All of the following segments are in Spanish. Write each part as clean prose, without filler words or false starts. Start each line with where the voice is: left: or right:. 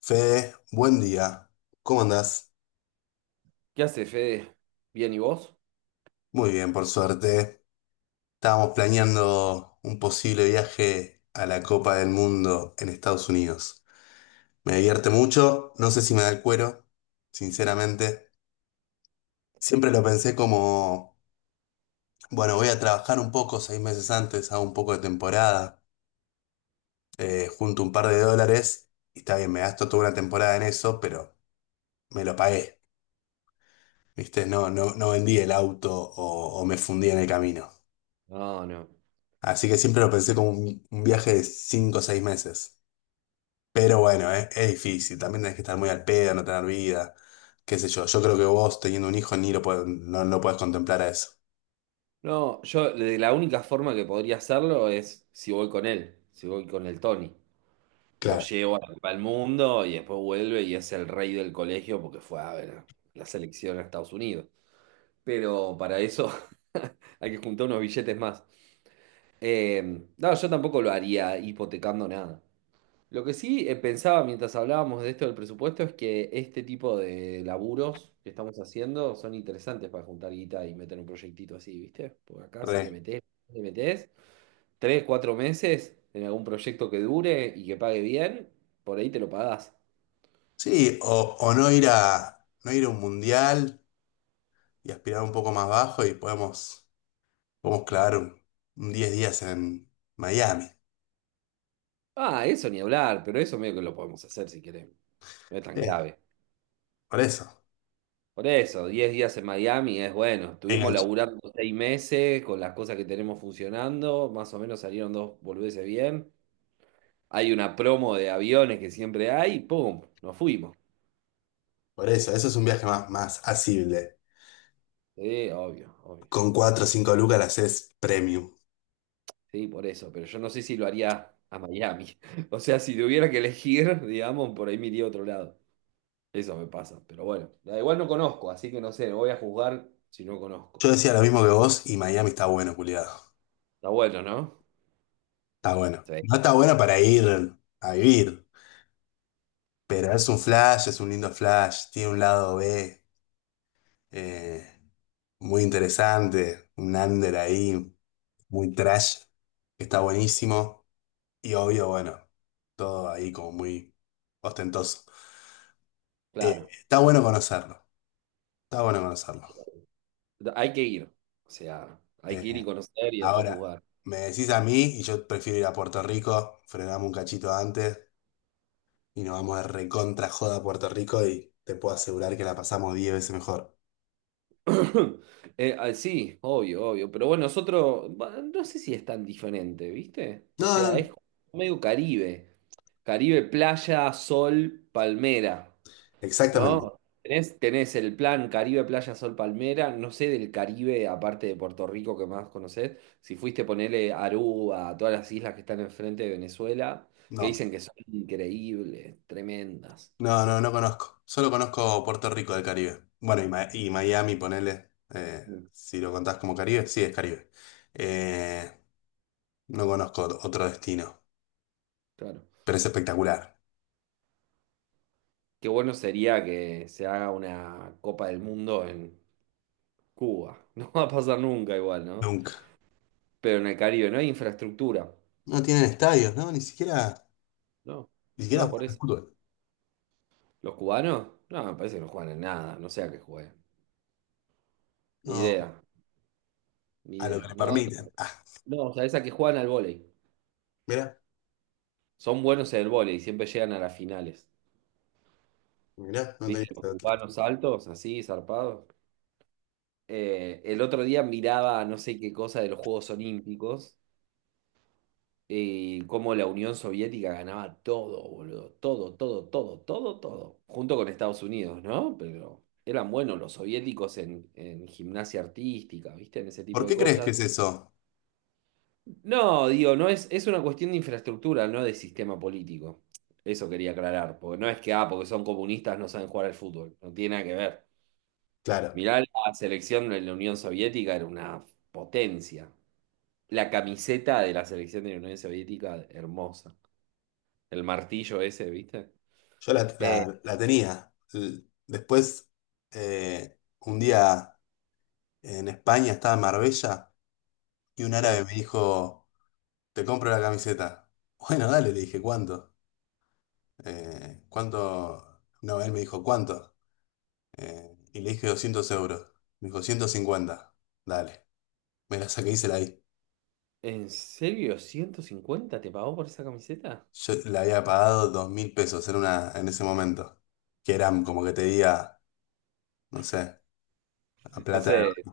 left: Fede, buen día. ¿Cómo andás?
right: ¿Qué hace, Fede? ¿Bien y vos?
left: Muy bien, por suerte. Estábamos planeando un posible viaje a la Copa del Mundo en Estados Unidos. Me divierte mucho, no sé si me da el cuero, sinceramente. Siempre lo pensé como, bueno, voy a trabajar un poco 6 meses antes, hago un poco de temporada, junto un par de dólares, y está bien, me gasto toda una temporada en eso, pero me lo pagué. ¿Viste? No, no, no vendí el auto o me fundí en el camino.
right: No, no.
left: Así que siempre lo pensé como un viaje de 5 o 6 meses. Pero bueno, es difícil. También tenés que estar muy al pedo, no tener vida. Qué sé yo. Yo creo que vos teniendo un hijo ni lo puedes, no, no puedes contemplar a eso.
right: No, yo de la única forma que podría hacerlo es si voy con él, si voy con el Tony. Lo
left: Claro.
right: llevo al la Mundo y después vuelve y es el rey del colegio porque fue a ver la selección a Estados Unidos. Pero para eso hay que juntar unos billetes más. Eh, no, yo tampoco lo haría hipotecando nada. Lo que sí pensaba mientras hablábamos de esto del presupuesto es que este tipo de laburos que estamos haciendo son interesantes para juntar guita y meter un proyectito así, ¿viste? Porque acá si le
left: Re.
right: metés, le metés 3, 4 meses en algún proyecto que dure y que pague bien, por ahí te lo pagás.
left: Sí, o no ir a, no ir a un mundial y aspirar un poco más bajo y podemos, podemos clavar un 10 días en Miami.
right: Ah, eso ni hablar, pero eso medio que lo podemos hacer si queremos. No es tan
left: Sí,
right: grave.
left: por eso.
right: Por eso, 10 días en Miami es bueno. Estuvimos
left: Enganche.
right: laburando 6 meses con las cosas que tenemos funcionando. Más o menos salieron dos boludeces bien. Hay una promo de aviones que siempre hay, ¡pum! Nos fuimos.
left: Por eso, eso es un viaje más, más asible.
right: Sí, obvio, obvio.
left: Con 4 o 5 lucas la haces premium.
right: Sí, por eso, pero yo no sé si lo haría a Miami. O sea, si tuviera que elegir, digamos, por ahí me iría a otro lado. Eso me pasa, pero bueno. Da igual no conozco, así que no sé, no voy a juzgar si no conozco.
left: Yo decía lo mismo que vos y Miami está bueno, culiado.
right: Está bueno, ¿no?
left: Está bueno.
right: Sí,
left: No está bueno para ir a vivir, pero es un flash, es un lindo flash. Tiene un lado B eh, muy interesante, un under ahí, muy trash, que está buenísimo. Y obvio, bueno, todo ahí como muy ostentoso. Eh,
right: claro.
left: está bueno conocerlo, está bueno conocerlo.
right: Hay que ir. O sea, hay que ir y
left: Eh,
right: conocer y después
left: ahora,
right: juzgar.
left: me decís a mí y yo prefiero ir a Puerto Rico, frenamos un cachito antes y nos vamos de recontra joda a Puerto Rico y te puedo asegurar que la pasamos 10 veces mejor.
right: Sí, obvio, obvio. Pero bueno, es otro. No sé si es tan diferente, ¿viste?
left: No,
right: O
left: no,
right: sea, es
left: no,
right: medio Caribe. Caribe, playa, sol, palmera,
left: exactamente.
right: ¿no? Tenés, tenés el plan Caribe, playa, sol, palmera. No sé del Caribe, aparte de Puerto Rico, que más conocés. Si fuiste, a ponerle Aruba, a todas las islas que están enfrente de Venezuela, que
left: No,
right: dicen que son increíbles, tremendas.
left: no, no, no conozco. Solo conozco Puerto Rico del Caribe. Bueno, y, y Miami, ponele,
right: Mm,
left: si lo contás como Caribe, sí es Caribe. Eh, no conozco otro destino,
right: claro.
left: pero es espectacular.
right: Qué bueno sería que se haga una Copa del Mundo en. Cuba. No va a pasar nunca igual, ¿no?
left: Nunca.
right: Pero en el Caribe no hay infraestructura.
left: No tienen estadios, ¿no? Ni siquiera,
right: No,
left: ni siquiera
right: no, por
left: juegan al
right: eso.
left: fútbol.
right: ¿Los cubanos? No, me parece que no juegan en nada. No sé a qué juegan. Ni
left: No,
right: idea, ni
left: a lo
right: idea.
left: que le
right: No,
left: permiten. Ah,
right: no, o sea, esa que juegan al vóley.
left: mirá,
right: Son buenos en el vóley, siempre llegan a las finales.
left: mirá, no tenía
right: ¿Viste? Los
left: este otro.
right: cubanos altos, así, zarpados. El otro día miraba no sé qué cosa de los Juegos Olímpicos y cómo la Unión Soviética ganaba todo, boludo. Todo, todo, todo, todo, todo. Junto con Estados Unidos, ¿no? Pero eran buenos los soviéticos en gimnasia artística, ¿viste? En ese tipo
left: ¿Por
right: de
left: qué crees que
right: cosas.
left: es eso?
right: No, digo, no es, es una cuestión de infraestructura, no de sistema político. Eso quería aclarar, porque no es que, ah, porque son comunistas no saben jugar al fútbol. No tiene nada que ver.
left: Claro.
right: Mirá, la selección de la Unión Soviética era una potencia. La camiseta de la selección de la Unión Soviética, hermosa. El martillo ese, ¿viste?
left: Yo la,
right: Eh,
left: la tenía. Después, un día en España estaba en Marbella y un árabe
right: sí.
left: me dijo, te compro la camiseta. Bueno, dale, le dije, ¿cuánto? ¿Cuánto? No, él me dijo, ¿cuánto? Y le dije 200 euros. Me dijo, 150. Dale. Me la saqué y se la di.
right: ¿En serio? ¿150 te pagó por esa camiseta?
left: Yo le había pagado 2000 pesos en, una, en ese momento. Que eran como que te diga, no sé, a
right: No
left: plata.
right: sé,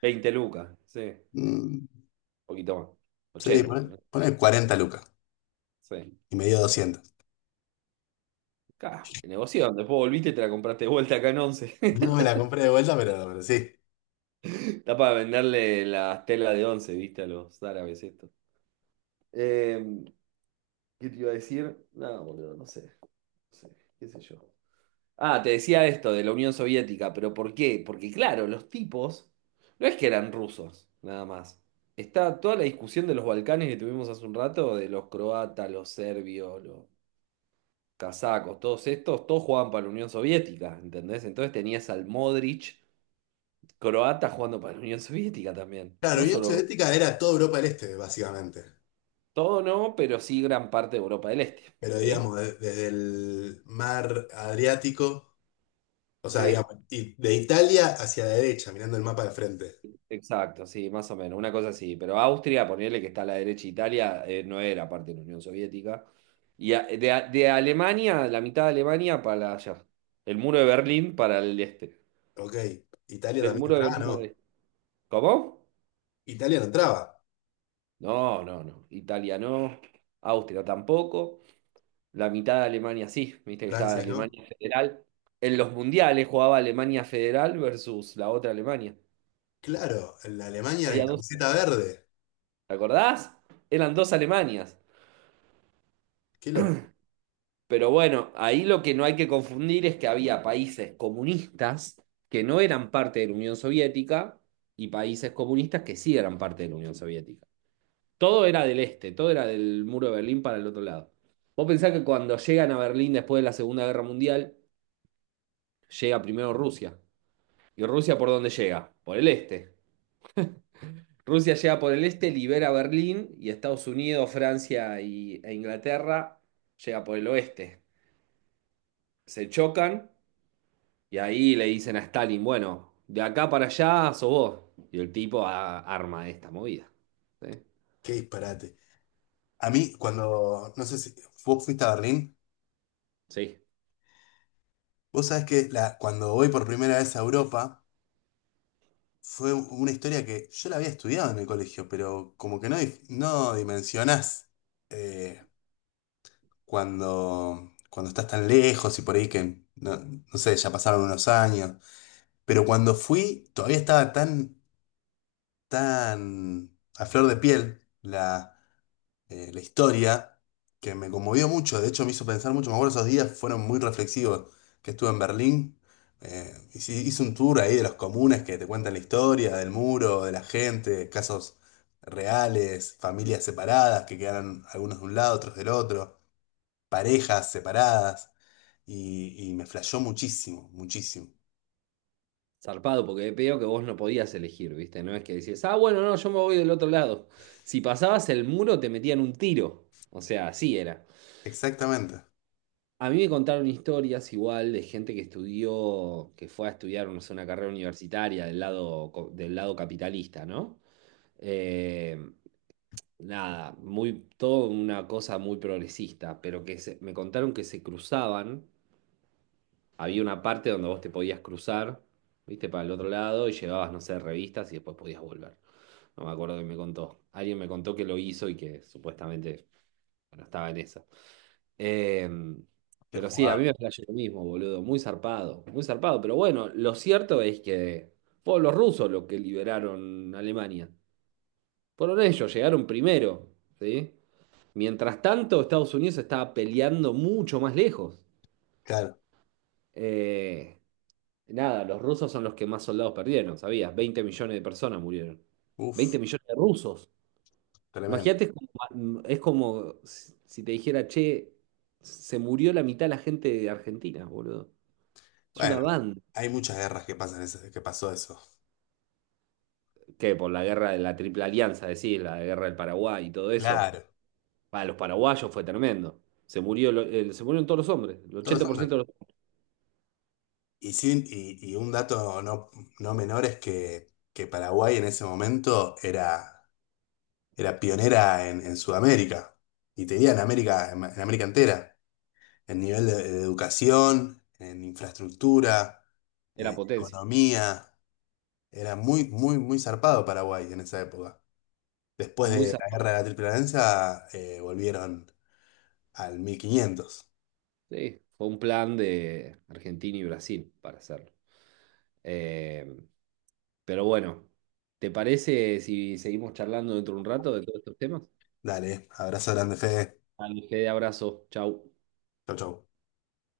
right: 20 lucas, sí. Un
left: Mm,
right: poquito más.
left: sí,
right: 80
left: poné,
right: por ahí.
left: poné 40 lucas.
right: Sí.
left: Y me dio 200.
right: Acá, negoción. Después volviste y te la compraste de vuelta acá en once.
left: No me la compré de vuelta, pero sí.
right: Está para venderle las telas de once, ¿viste? A los árabes esto. Eh, ¿Qué te iba a decir? No, boludo, no sé. No sé, qué sé yo. Ah, te decía esto de la Unión Soviética, pero ¿por qué? Porque claro, los tipos no es que eran rusos, nada más. Está toda la discusión de los Balcanes que tuvimos hace un rato, de los croatas, los serbios, los casacos, todos estos, todos jugaban para la Unión Soviética, ¿entendés? Entonces tenías al Modric croata jugando para la Unión Soviética también.
left: Claro, Unión Soviética era toda Europa del Este, básicamente.
right: Todo no, pero sí gran parte de Europa del Este,
left: Pero
right: ¿sí?
left: digamos, desde el mar Adriático, o sea,
right: Sí.
left: digamos, y de Italia hacia la derecha, mirando el mapa de frente.
right: Exacto, sí, más o menos, una cosa así. Pero Austria, ponerle que está a la derecha, Italia no era parte de la Unión Soviética. Y de Alemania, la mitad de Alemania para allá. El muro de Berlín para el este.
left: Ok, Italia
right: Del
left: también
right: muro de
left: entraba,
right: Berlín para el
left: ¿no?
right: este. ¿Cómo?
left: Italia no entraba,
right: No, no, no. Italia no. Austria tampoco. La mitad de Alemania sí. Viste que estaba
left: Francia no.
right: Alemania Federal. En los mundiales jugaba Alemania Federal versus la otra Alemania.
left: Claro, la Alemania de
right: Había dos.
left: camiseta verde.
right: ¿Te acordás? Eran dos Alemanias.
left: Qué lo,
right: Pero bueno, ahí lo que no hay que confundir es que había países comunistas que no eran parte de la Unión Soviética y países comunistas que sí eran parte de la Unión Soviética. Todo era del este, todo era del muro de Berlín para el otro lado. Vos pensás que cuando llegan a Berlín después de la Segunda Guerra Mundial, llega primero Rusia. ¿Y Rusia por dónde llega? Por el este. Rusia llega por el este, libera Berlín y Estados Unidos, Francia e Inglaterra llega por el oeste. Se chocan. Y ahí le dicen a Stalin, bueno, de acá para allá sos vos. Y el tipo arma esta movida. ¿Sí?
left: qué disparate. A mí, cuando, no sé si vos fuiste a Berlín,
right: Sí,
left: vos sabés que la, cuando voy por primera vez a Europa, fue una historia que yo la había estudiado en el colegio, pero como que no, no dimensionás eh, cuando, cuando estás tan lejos y por ahí que, no, no sé, ya pasaron unos años. Pero cuando fui, todavía estaba tan, tan a flor de piel la, la historia, que me conmovió mucho, de hecho me hizo pensar mucho, me acuerdo esos días fueron muy reflexivos, que estuve en Berlín, hice, hice un tour ahí de los comunes que te cuentan la historia, del muro, de la gente, casos reales, familias separadas que quedaron algunos de un lado, otros del otro, parejas separadas, y me flashó muchísimo, muchísimo.
right: zarpado, porque veo que vos no podías elegir, ¿viste? No es que decías, ah, bueno, no, yo me voy del otro lado. Si pasabas el muro te metían un tiro. O sea, así era.
left: Exactamente.
right: A mí me contaron historias igual de gente que estudió, que fue a estudiar, no sé, una carrera universitaria del lado, del lado capitalista, ¿no? Eh, nada, muy, todo una cosa muy progresista, pero me contaron que se cruzaban, había una parte donde vos te podías cruzar, viste, para el otro lado y llevabas, no sé, revistas y después podías volver. No me acuerdo que me contó. Alguien me contó que lo hizo y que supuestamente, bueno, estaba en esa. Eh,
left: Qué
right: pero sí, a mí
left: jugado.
right: me flasheó lo mismo, boludo, muy zarpado, pero bueno, lo cierto es que fueron los rusos los que liberaron Alemania. Fueron ellos, llegaron primero, ¿sí? Mientras tanto, Estados Unidos estaba peleando mucho más lejos.
left: Claro.
right: Eh, nada, los rusos son los que más soldados perdieron, ¿sabías? 20 millones de personas murieron.
left: Uf,
right: 20 millones de rusos.
left: tremendo.
right: Imagínate, es como si te dijera, che, se murió la mitad de la gente de Argentina, boludo. Es una
left: Bueno,
right: banda.
left: hay muchas guerras que pasan, que pasó eso.
right: Que por la guerra de la Triple Alianza, decís, la guerra del Paraguay y todo eso.
left: Claro.
right: Para los paraguayos fue tremendo. Se murió, se murieron todos los hombres. El
left: Todos son.
right: 80% de los-
left: Y sí, y un dato no, no menor es que Paraguay en ese momento era, era pionera en Sudamérica y tenía en, América entera, en nivel de educación, en infraestructura,
right: era
left: en
right: potencia.
left: economía. Era muy, muy, muy zarpado Paraguay en esa época. Después
right: Muy
left: de
right: sa-
left: la guerra de la Triple Alianza, volvieron al mil quinientos.
right: Sí, fue un plan de Argentina y Brasil para hacerlo. Eh, pero bueno, ¿te parece si seguimos charlando dentro de un rato de todos estos temas?
left: Dale, abrazo grande, Fede.
right: Dale, de abrazo. Chau.
left: Chau, chau.